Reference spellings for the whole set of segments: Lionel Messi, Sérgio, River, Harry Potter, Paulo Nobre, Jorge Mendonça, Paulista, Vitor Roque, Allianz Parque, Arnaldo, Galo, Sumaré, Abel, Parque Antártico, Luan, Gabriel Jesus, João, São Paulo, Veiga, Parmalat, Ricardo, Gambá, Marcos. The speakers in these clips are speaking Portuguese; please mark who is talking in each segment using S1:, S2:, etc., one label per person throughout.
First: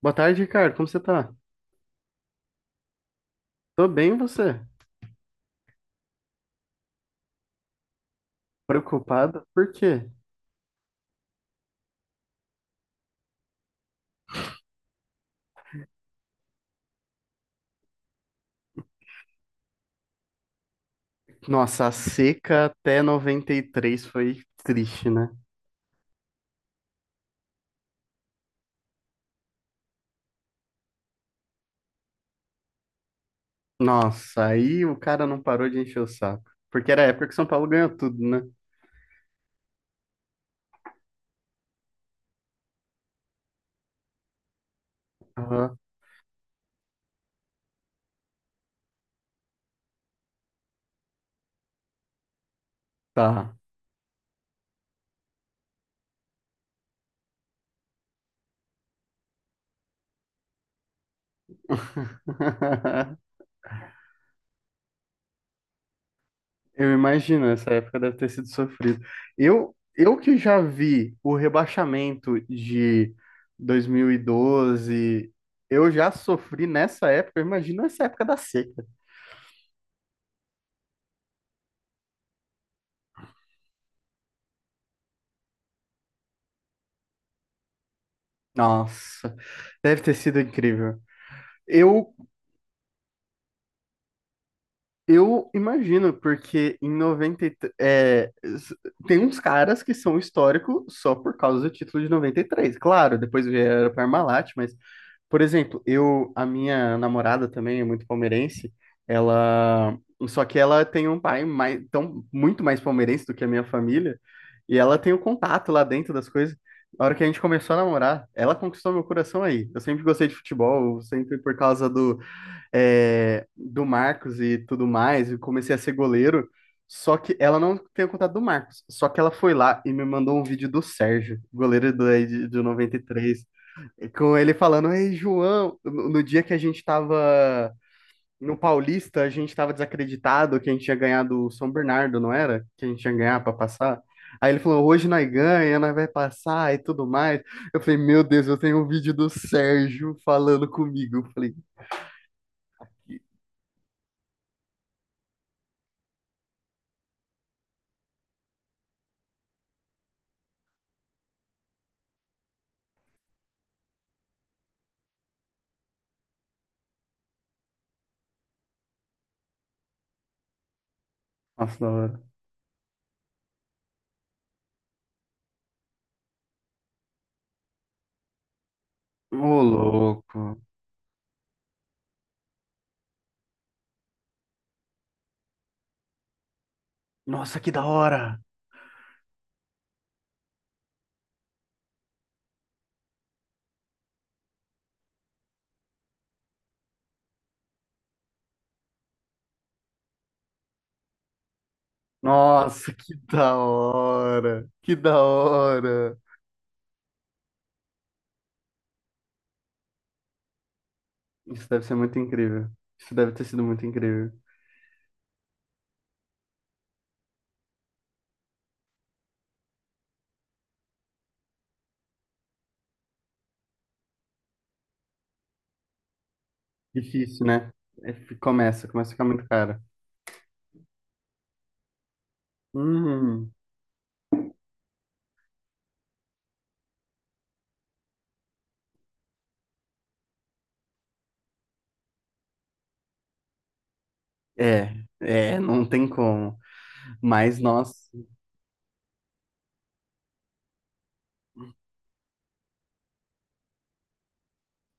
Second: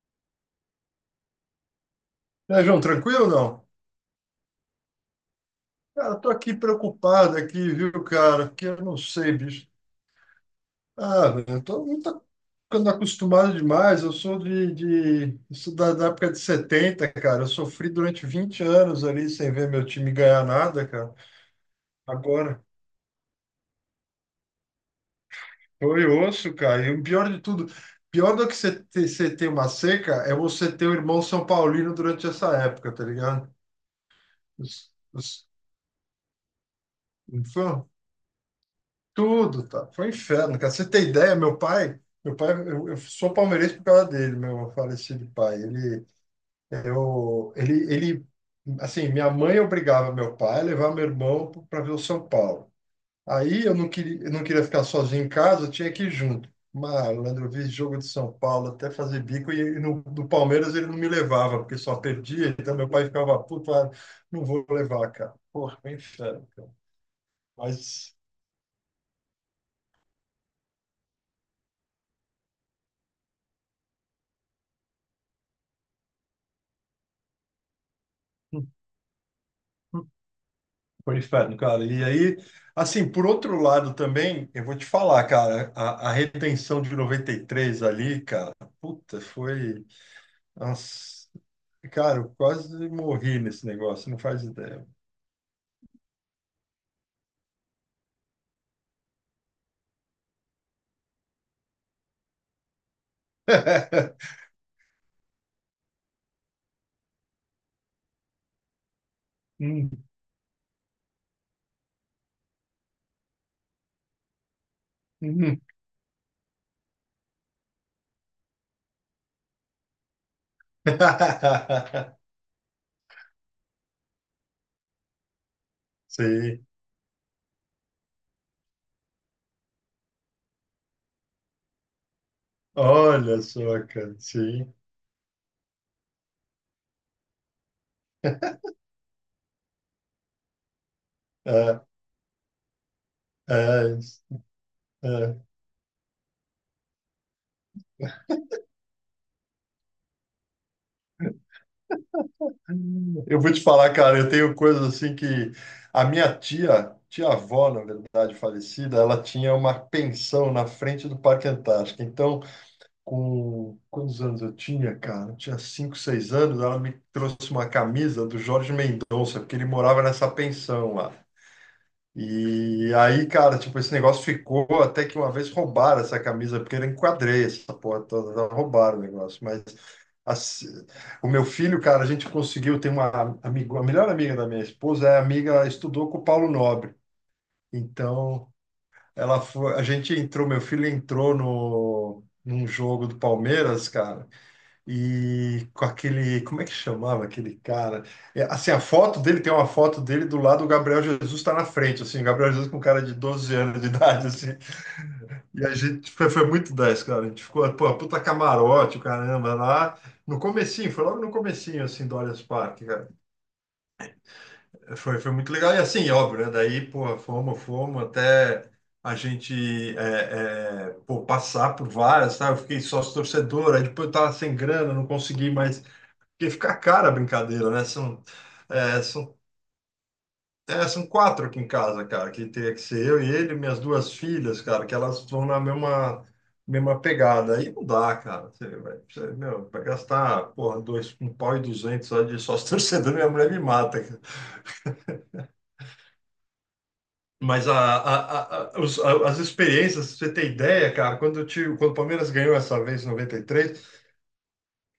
S1: Boa tarde, Ricardo. Como você tá?
S2: E aí, João, tranquilo ou não?
S1: Tô bem, e você?
S2: Cara, tô aqui preocupado aqui, viu, cara? Porque eu não sei,
S1: Preocupado?
S2: bicho.
S1: Por quê?
S2: Ah, velho, eu tô não tô ficando acostumado demais. Eu sou de isso da época de 70, cara. Eu sofri durante 20 anos ali sem ver meu time ganhar nada, cara.
S1: Nossa, a
S2: Agora,
S1: seca até 93 foi triste, né?
S2: foi osso, cara. E o pior de tudo, pior do que você ter uma seca é você ter o irmão São Paulino durante essa época, tá ligado?
S1: Nossa,
S2: Os,
S1: aí o cara
S2: os,
S1: não parou de encher o saco. Porque era a época que
S2: não
S1: São Paulo
S2: foi?
S1: ganhou tudo, né?
S2: Tudo, tá? Foi um inferno, cara. Você tem ideia, meu pai, eu sou palmeirense por causa dele, meu falecido pai.
S1: Ah,
S2: Ele, eu, ele, assim, minha mãe obrigava meu pai a levar meu irmão para ver o São Paulo.
S1: tá.
S2: Aí eu não queria ficar sozinho em casa, eu tinha que ir junto. Malandro, eu vi jogo de São Paulo até fazer bico e do Palmeiras ele não me levava, porque só perdia, então meu pai ficava puto, não vou levar, cara. Porra, foi um inferno, cara.
S1: Eu imagino, essa época deve
S2: Mas.
S1: ter sido sofrido. Eu que já vi o rebaixamento de 2012, eu já sofri nessa época, eu imagino essa época da seca.
S2: Foi um inferno, cara. E aí, assim, por outro lado também, eu vou te falar, cara, a retenção de 93 ali, cara, puta,
S1: Nossa,
S2: foi.
S1: deve ter sido incrível.
S2: Nossa,
S1: Eu,
S2: cara, eu quase morri nesse negócio, não faz ideia.
S1: eu imagino, porque em 93, tem uns caras que são históricos só por causa do título de 93. Claro, depois vieram para Parmalat, mas por exemplo, a minha namorada também é muito palmeirense, ela,
S2: Hum,
S1: só que ela tem um pai mais, tão, muito mais palmeirense do que a minha família, e ela tem o
S2: hum.
S1: contato lá dentro das coisas. A hora que a gente começou a namorar, ela conquistou meu coração aí. Eu sempre gostei de futebol, sempre por causa do, é, do Marcos e tudo mais, eu comecei a ser goleiro,
S2: Sim,
S1: só que ela não tem o contato do Marcos, só que ela foi lá e me mandou um vídeo do Sérgio, goleiro do, de noventa e
S2: olha
S1: três
S2: só, cara,
S1: com ele
S2: sim.
S1: falando, Ei, João, no dia que a gente tava no Paulista, a gente tava desacreditado que a gente tinha ganhado o São
S2: É,
S1: Bernardo, não era? Que a gente ia ganhar pra
S2: é,
S1: passar. Aí ele falou, hoje nós
S2: é.
S1: ganha, nós vai passar e tudo mais. Eu falei, meu Deus, eu tenho um vídeo do Sérgio falando comigo. Eu falei, "Que-
S2: Eu vou te falar, cara, eu tenho coisas assim que a minha tia, tia-avó, na verdade, falecida, ela tinha uma pensão na frente do Parque Antártico. Então, com quantos anos eu tinha, cara? Eu tinha 5, 6 anos, ela me trouxe uma camisa do Jorge Mendonça, porque ele morava nessa pensão lá.
S1: nossa, da hora.
S2: E aí, cara, tipo, esse negócio ficou até que uma vez roubaram essa camisa, porque eu enquadrei essa porra toda, roubaram o negócio,
S1: Ô,
S2: mas
S1: louco.
S2: assim, o meu filho, cara, a gente conseguiu ter uma amigo, a melhor amiga da minha esposa é amiga, ela estudou com o Paulo Nobre.
S1: Nossa, que da hora.
S2: Então, ela foi, a gente entrou, meu filho entrou no num jogo do Palmeiras, cara, e com aquele, como é que chamava aquele cara? É, assim, a foto dele tem uma foto dele do lado, o Gabriel Jesus está na frente, assim, o Gabriel Jesus com
S1: Nossa,
S2: cara de
S1: que
S2: 12
S1: da
S2: anos de idade, assim.
S1: hora. Que da
S2: E a gente
S1: hora.
S2: foi muito 10, cara. A gente ficou, pô, puta camarote, o caramba, lá no comecinho, foi logo no
S1: Isso deve
S2: comecinho,
S1: ser
S2: assim,
S1: muito
S2: do Allianz
S1: incrível.
S2: Parque, cara.
S1: Isso deve ter sido muito incrível.
S2: Foi muito legal. E assim, óbvio, né? Daí, pô, fomos até a gente é, pô, passar por várias, tá? Eu fiquei sócio torcedor, aí depois eu tava sem grana, não consegui mais. Porque fica cara a
S1: Difícil, né?
S2: brincadeira, né?
S1: É, f- Começa,
S2: É,
S1: começa a ficar
S2: são
S1: muito caro.
S2: são quatro aqui em casa, cara, que teria que ser eu e
S1: Hum,
S2: ele, e minhas duas filhas, cara, que elas vão na mesma pegada. Aí não dá, cara. Você vai, você, meu, vai gastar, porra, dois, um pau e duzentos só de sócio torcedor, minha mulher me mata, cara.
S1: é, é, não tem como. Mas,
S2: Mas a,
S1: nós
S2: a, a- a- os- a- as experiências, pra você ter ideia, cara, quando, eu tive, quando o Palmeiras ganhou essa vez em 93,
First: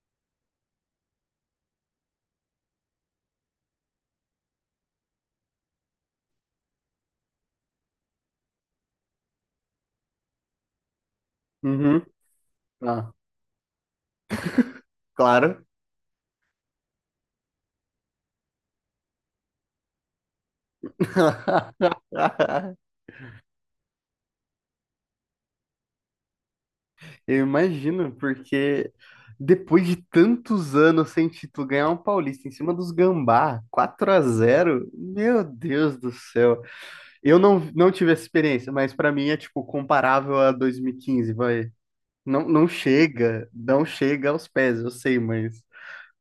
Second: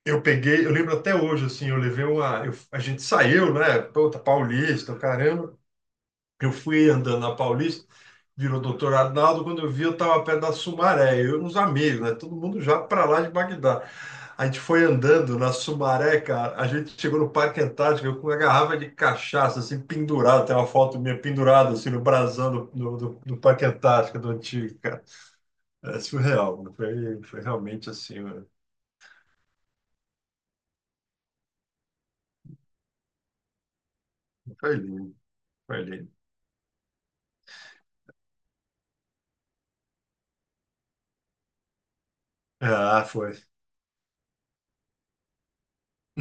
S2: eu peguei, eu lembro até hoje, assim, eu levei uma. A gente saiu, né? Puta, Paulista, caramba. Eu fui andando na Paulista, virou Doutor Arnaldo, quando eu vi eu estava perto da Sumaré, eu e uns amigos,
S1: uhum,
S2: né? Todo mundo já para
S1: ah,
S2: lá de Bagdá. A gente foi andando na
S1: claro.
S2: Sumaré, cara, a gente chegou no Parque Antártico eu com uma garrafa de cachaça, assim, pendurada, tem uma foto minha pendurada, assim, no brasão do, do, do- do Parque Antártico, do antigo, cara. É surreal, mano. Foi,
S1: Eu
S2: foi realmente
S1: imagino,
S2: assim, mano.
S1: porque depois de tantos anos sem título, ganhar um Paulista em cima dos Gambá, quatro a
S2: Foi
S1: zero
S2: lindo,
S1: meu
S2: foi
S1: Deus do
S2: lindo.
S1: céu. Eu não, não tive essa experiência, mas pra mim é tipo comparável a 2015 vai. Não, não
S2: Ah, foi.
S1: chega, não chega aos pés, eu sei, mas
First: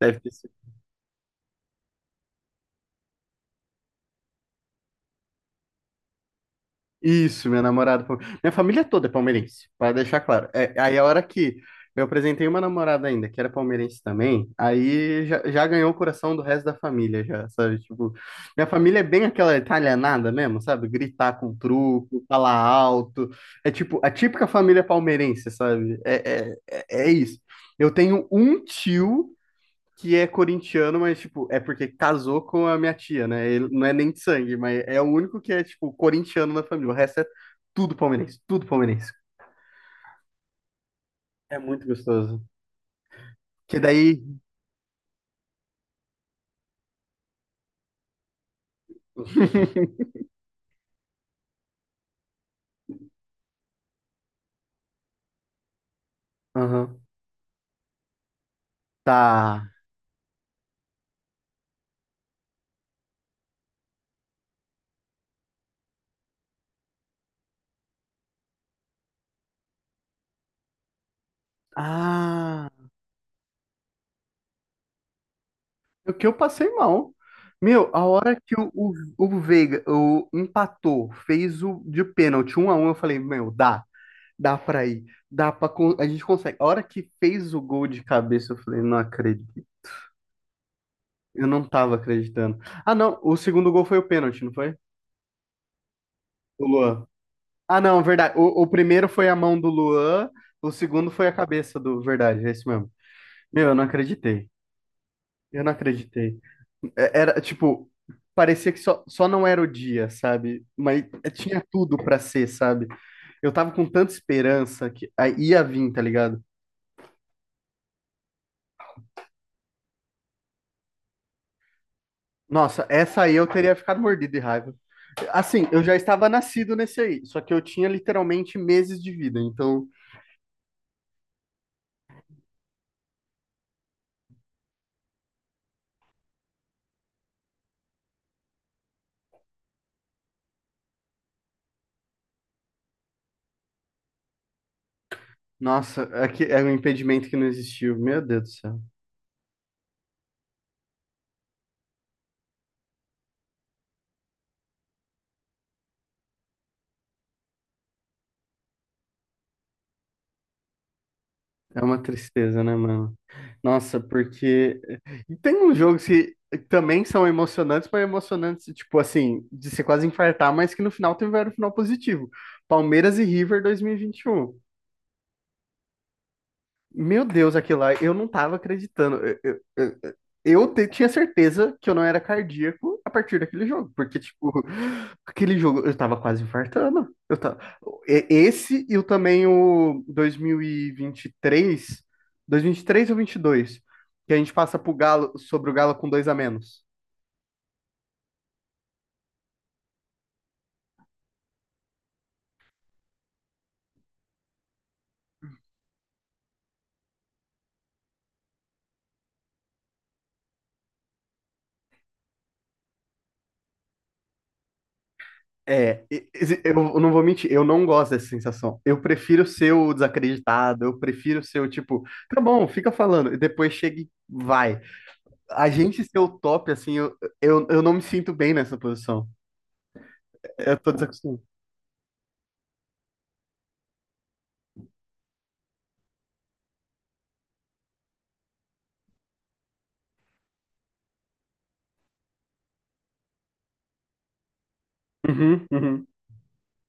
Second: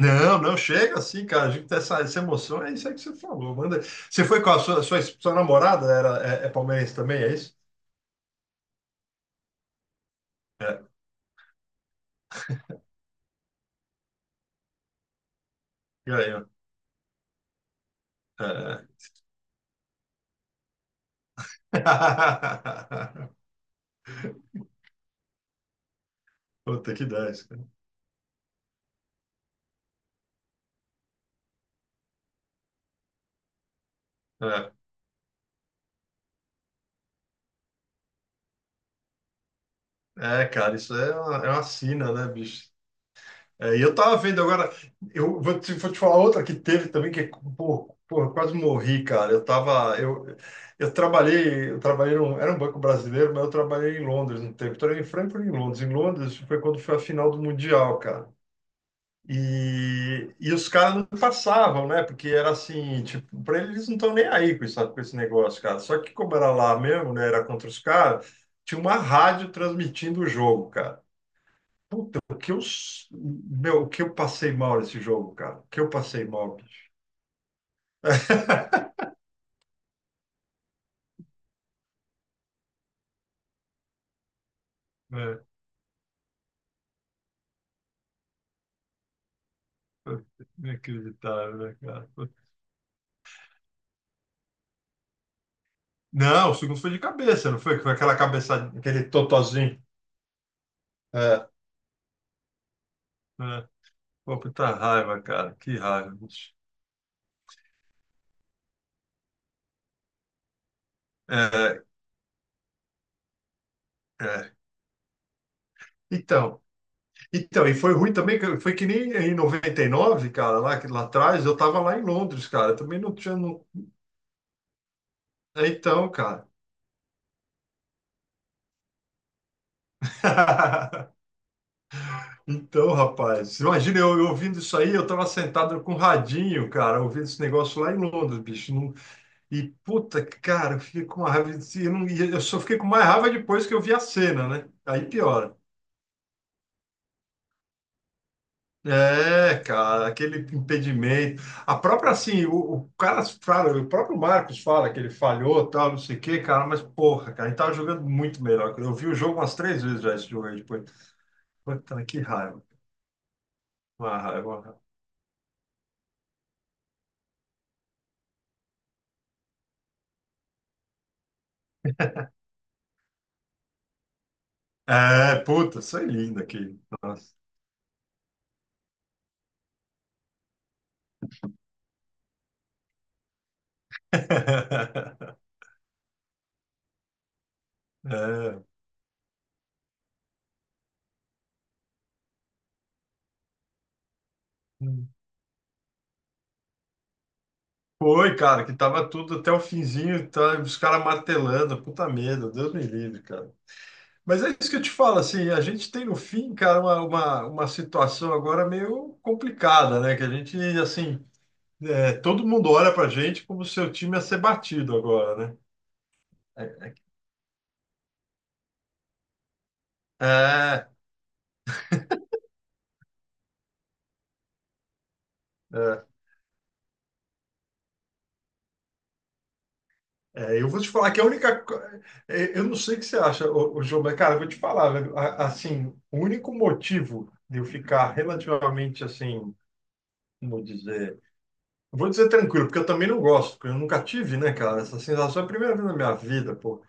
S1: deve ter
S2: não chega assim, cara. A gente tem essa emoção, é isso aí que você falou. Manda. Você foi com a sua namorada, é palmeirense também, é
S1: isso,
S2: isso?
S1: meu namorado. Pal- Minha família toda é palmeirense, para deixar claro. É,
S2: É.
S1: aí a hora que eu apresentei uma namorada ainda, que era palmeirense também, aí já, já ganhou o
S2: E aí,
S1: coração do
S2: ó.
S1: resto da família, já, sabe? Tipo, minha família é
S2: É.
S1: bem aquela italianada mesmo, sabe? Gritar com truco, falar alto. É tipo, a típica família palmeirense, sabe? É, é,
S2: Puta
S1: é
S2: que
S1: é isso.
S2: 10, cara.
S1: Eu tenho um tio que é corintiano, mas, tipo, é porque casou com a minha tia, né? Ele não é nem de sangue,
S2: É,
S1: mas é o único que é, tipo, corintiano na família. O resto é tudo palmeirense, tudo palmeirense.
S2: É, cara, isso é uma, é
S1: É
S2: uma
S1: muito
S2: sina, né,
S1: gostoso.
S2: bicho? É,
S1: Que
S2: e eu tava
S1: daí.
S2: vendo agora, vou te falar outra que teve também, que, pô, eu quase morri, cara. Eu tava, eu trabalhei num, era um banco brasileiro, mas eu trabalhei em Londres um tempo. Trabalhei em Frankfurt e em Londres. Em Londres foi quando foi a
S1: Aham.
S2: final do Mundial, cara.
S1: Tá.
S2: E os caras não passavam, né? Porque era assim, tipo, pra eles não estão nem aí com isso, com esse negócio, cara. Só que como era lá mesmo, né? Era contra os caras, tinha uma rádio transmitindo o jogo, cara. Puta, o que eu,
S1: Ah,
S2: s- meu, o que eu passei mal nesse jogo, cara? O que eu
S1: o
S2: passei
S1: que eu
S2: mal,
S1: passei
S2: bicho.
S1: mal. Meu, a hora que o Veiga o, empatou, fez o de pênalti 1-1 eu falei, meu, dá, dá pra ir,
S2: É,
S1: dá pra. Con- A gente consegue. A hora que fez o gol de cabeça, eu falei, não acredito.
S2: foi
S1: Eu
S2: inacreditável,
S1: não
S2: né,
S1: tava
S2: cara?
S1: acreditando. Ah, não. O segundo gol foi o pênalti, não foi?
S2: Não, o
S1: O
S2: segundo foi de
S1: Luan.
S2: cabeça, não foi?
S1: Ah,
S2: Foi
S1: não,
S2: aquela
S1: verdade. O
S2: cabeçada, aquele
S1: primeiro foi a mão do
S2: totozinho.
S1: Luan, o segundo foi a
S2: É,
S1: cabeça do. Verdade, é isso mesmo.
S2: é.
S1: Meu, eu não
S2: Pô,
S1: acreditei.
S2: puta raiva, cara.
S1: Eu não
S2: Que raiva,
S1: acreditei.
S2: bicho.
S1: É- Era, tipo, parecia que só, não era o dia, sabe? Mas tinha
S2: É,
S1: tudo pra ser, sabe? Eu tava com tanta
S2: é.
S1: esperança que aí ia vir, tá ligado?
S2: Então, então, e foi ruim também, que foi que nem em 99, cara, lá atrás, eu tava lá em Londres, cara. Eu
S1: Nossa,
S2: também não
S1: essa aí
S2: tinha.
S1: eu
S2: Não.
S1: teria ficado mordido de raiva. Assim,
S2: É,
S1: eu já
S2: então,
S1: estava
S2: cara.
S1: nascido nesse aí, só que eu tinha literalmente meses de vida, então.
S2: Então, rapaz, imagina eu, ouvindo isso aí, eu tava sentado com o radinho, cara, ouvindo esse negócio lá em Londres, bicho. E puta, cara, eu fiquei com uma raiva. Não, e eu só fiquei com mais raiva depois que eu vi a cena, né? Aí piora.
S1: Nossa, é que é um impedimento que não existiu. Meu Deus do céu.
S2: É, cara, aquele impedimento. A própria, assim, o cara fala, o próprio Marcos fala que ele falhou, tal, não sei o quê, cara, mas porra, cara, ele tava jogando muito melhor. Eu vi o jogo umas 3 vezes já esse jogo aí depois.
S1: É uma
S2: Puta, que raiva.
S1: tristeza, né, mano? Nossa,
S2: Uma raiva, uma
S1: porque
S2: raiva.
S1: e tem uns jogos que também são emocionantes, mas emocionantes, tipo assim, de você quase infartar, mas que no final tiveram um final positivo. Palmeiras e River dois mil e vinte e um.
S2: É, puta, foi é lindo aqui.
S1: Meu
S2: Nossa.
S1: Deus, aquilo lá, eu não tava acreditando. Tinha certeza que eu não era cardíaco a partir daquele jogo, porque, tipo, aquele jogo eu tava quase infartando. Eu tava... e-
S2: É.
S1: Esse e o também o 2023, três ou 22 que a gente passa pro Galo, sobre o Galo com dois a menos.
S2: Foi, cara, que tava tudo até o finzinho, tá, os caras martelando, puta medo, Deus me livre, cara. Mas é isso que eu te falo, assim, a gente tem no fim, cara, uma situação agora meio complicada, né? Que a gente, assim, é, todo mundo olha pra gente como se o time ia ser batido agora, né?
S1: Eu não vou mentir, eu não gosto dessa sensação. Eu prefiro ser o desacreditado,
S2: É,
S1: eu prefiro ser o tipo, tá bom, fica falando, e depois chega e vai. A gente
S2: é.
S1: ser o top, assim, eu não me sinto bem nessa posição.
S2: É, eu
S1: Eu
S2: vou te
S1: tô
S2: falar que a
S1: desacostumado.
S2: única. Co- é, eu não sei o que você acha, ô, João, mas, cara, eu vou te falar, velho. Assim, o único motivo de eu ficar relativamente assim, como dizer. Eu vou dizer tranquilo, porque eu também não gosto, porque eu nunca tive, né, cara, essa sensação. É a
S1: Uhum,
S2: primeira vez na
S1: uhum.
S2: minha vida, pô.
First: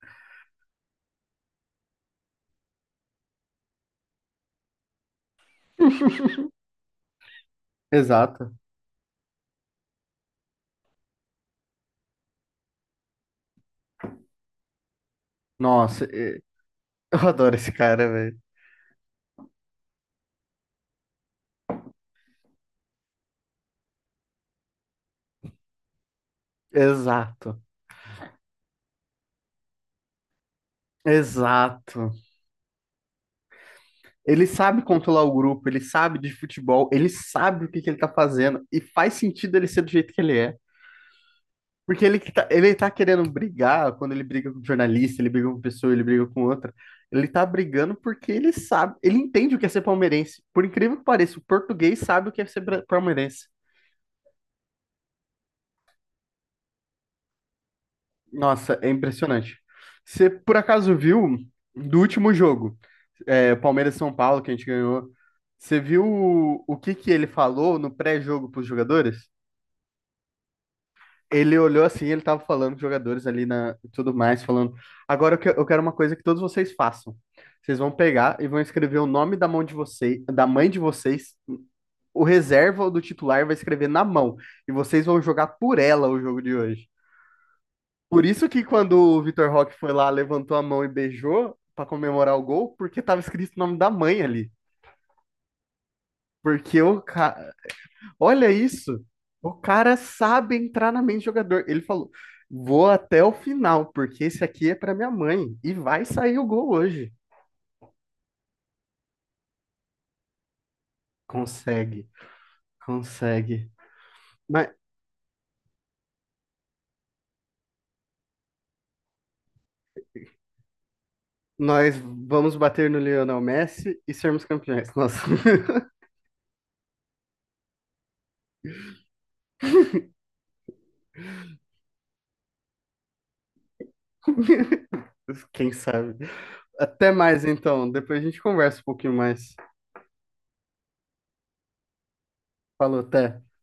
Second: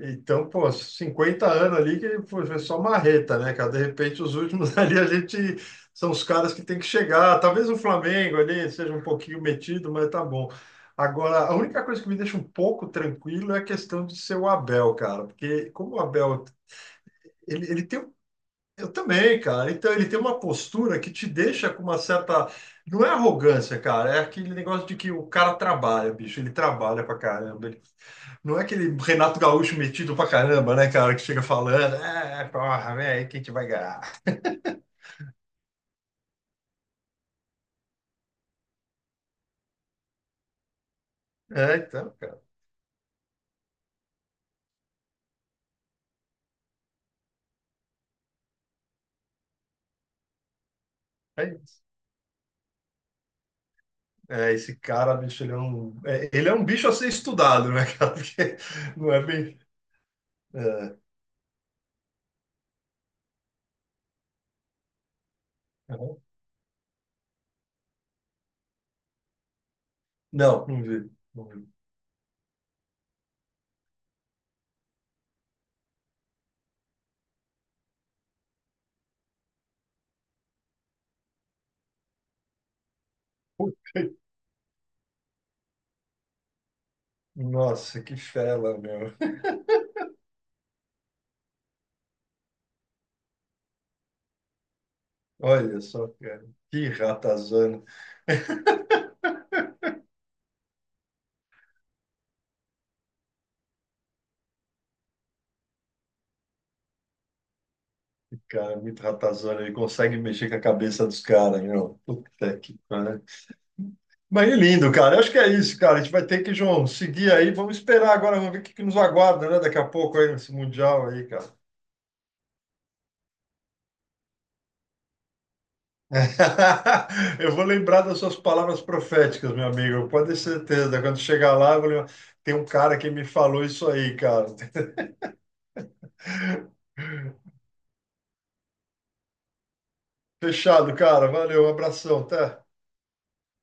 S2: Então, pô, 50 anos ali que foi só marreta, né, cara? De repente, os últimos ali a gente são os caras que tem que chegar. Talvez o Flamengo
S1: Exato.
S2: ali seja um pouquinho metido, mas tá bom. Agora, a única coisa que me deixa um pouco tranquilo é a questão de ser o Abel, cara, porque como o
S1: Nossa, e-
S2: Abel,
S1: eu adoro esse
S2: ele tem.
S1: cara,
S2: Um,
S1: velho.
S2: eu também, cara. Então, ele tem uma postura que te deixa com uma certa. Não é arrogância, cara, é aquele negócio de que o cara trabalha, bicho, ele trabalha pra
S1: Exato.
S2: caramba. Não é aquele Renato Gaúcho metido pra caramba, né, cara, que chega falando,
S1: Exato.
S2: é, porra, velho, quem que vai ganhar?
S1: Ele sabe controlar o grupo, ele sabe de futebol, ele sabe o que que ele tá fazendo e faz sentido ele ser do jeito que ele é.
S2: É,
S1: Porque
S2: então,
S1: ele que
S2: cara,
S1: tá, ele tá querendo brigar, quando ele briga com um jornalista, ele briga com pessoa, ele briga com outra. Ele tá brigando porque ele sabe, ele entende o que é ser palmeirense. Por incrível que pareça, o
S2: é isso.
S1: português sabe o que é ser bra- palmeirense.
S2: É, esse cara, bicho, ele é um bicho a ser estudado, né, cara, porque
S1: Nossa, é
S2: não é
S1: impressionante.
S2: bem.
S1: Você por acaso
S2: É,
S1: viu do último jogo, é, Palmeiras e São Paulo, que a gente ganhou? Você viu o que que ele falou no pré-jogo pros jogadores?
S2: não, não vi, não
S1: Ele
S2: vi.
S1: olhou assim, ele tava falando com os jogadores ali na e tudo mais, falando. Agora eu que- eu quero uma coisa que todos vocês façam. Vocês vão pegar e vão escrever o nome da mão de vocês, da mãe de vocês, o reserva ou do titular vai escrever
S2: Puta,
S1: na mão. E vocês vão jogar por ela o jogo de hoje.
S2: nossa, que
S1: Por isso que
S2: fela,
S1: quando
S2: meu.
S1: o Vitor Roque foi lá, levantou a mão e beijou pra comemorar o gol, porque tava escrito o nome da mãe ali.
S2: Olha só, cara,
S1: Porque
S2: que
S1: o, ca-
S2: ratazana.
S1: Olha isso! O cara sabe entrar na mente do jogador. Ele falou: vou até o final, porque esse aqui é para minha mãe. E vai sair o gol hoje.
S2: Cara, é muito ratazana, ele consegue mexer com a cabeça dos caras, meu.
S1: Consegue,
S2: Puta que pariu.
S1: consegue.
S2: Mas é
S1: Mas
S2: lindo, cara. Eu acho que é isso, cara. A gente vai ter que, João, seguir aí. Vamos esperar agora, vamos ver o que que nos aguarda, né? Daqui a pouco aí nesse Mundial aí, cara.
S1: nós vamos bater no Lionel Messi e sermos campeões. Nossa,
S2: Eu vou lembrar das suas palavras proféticas, meu amigo. Pode ter certeza. Quando chegar lá, eu vou lembrar. Tem um cara que me falou isso aí, cara.
S1: quem sabe? Até mais então. Depois a gente conversa um pouquinho mais.
S2: Fechado, cara. Valeu, um abração, até.
S1: Falou, até.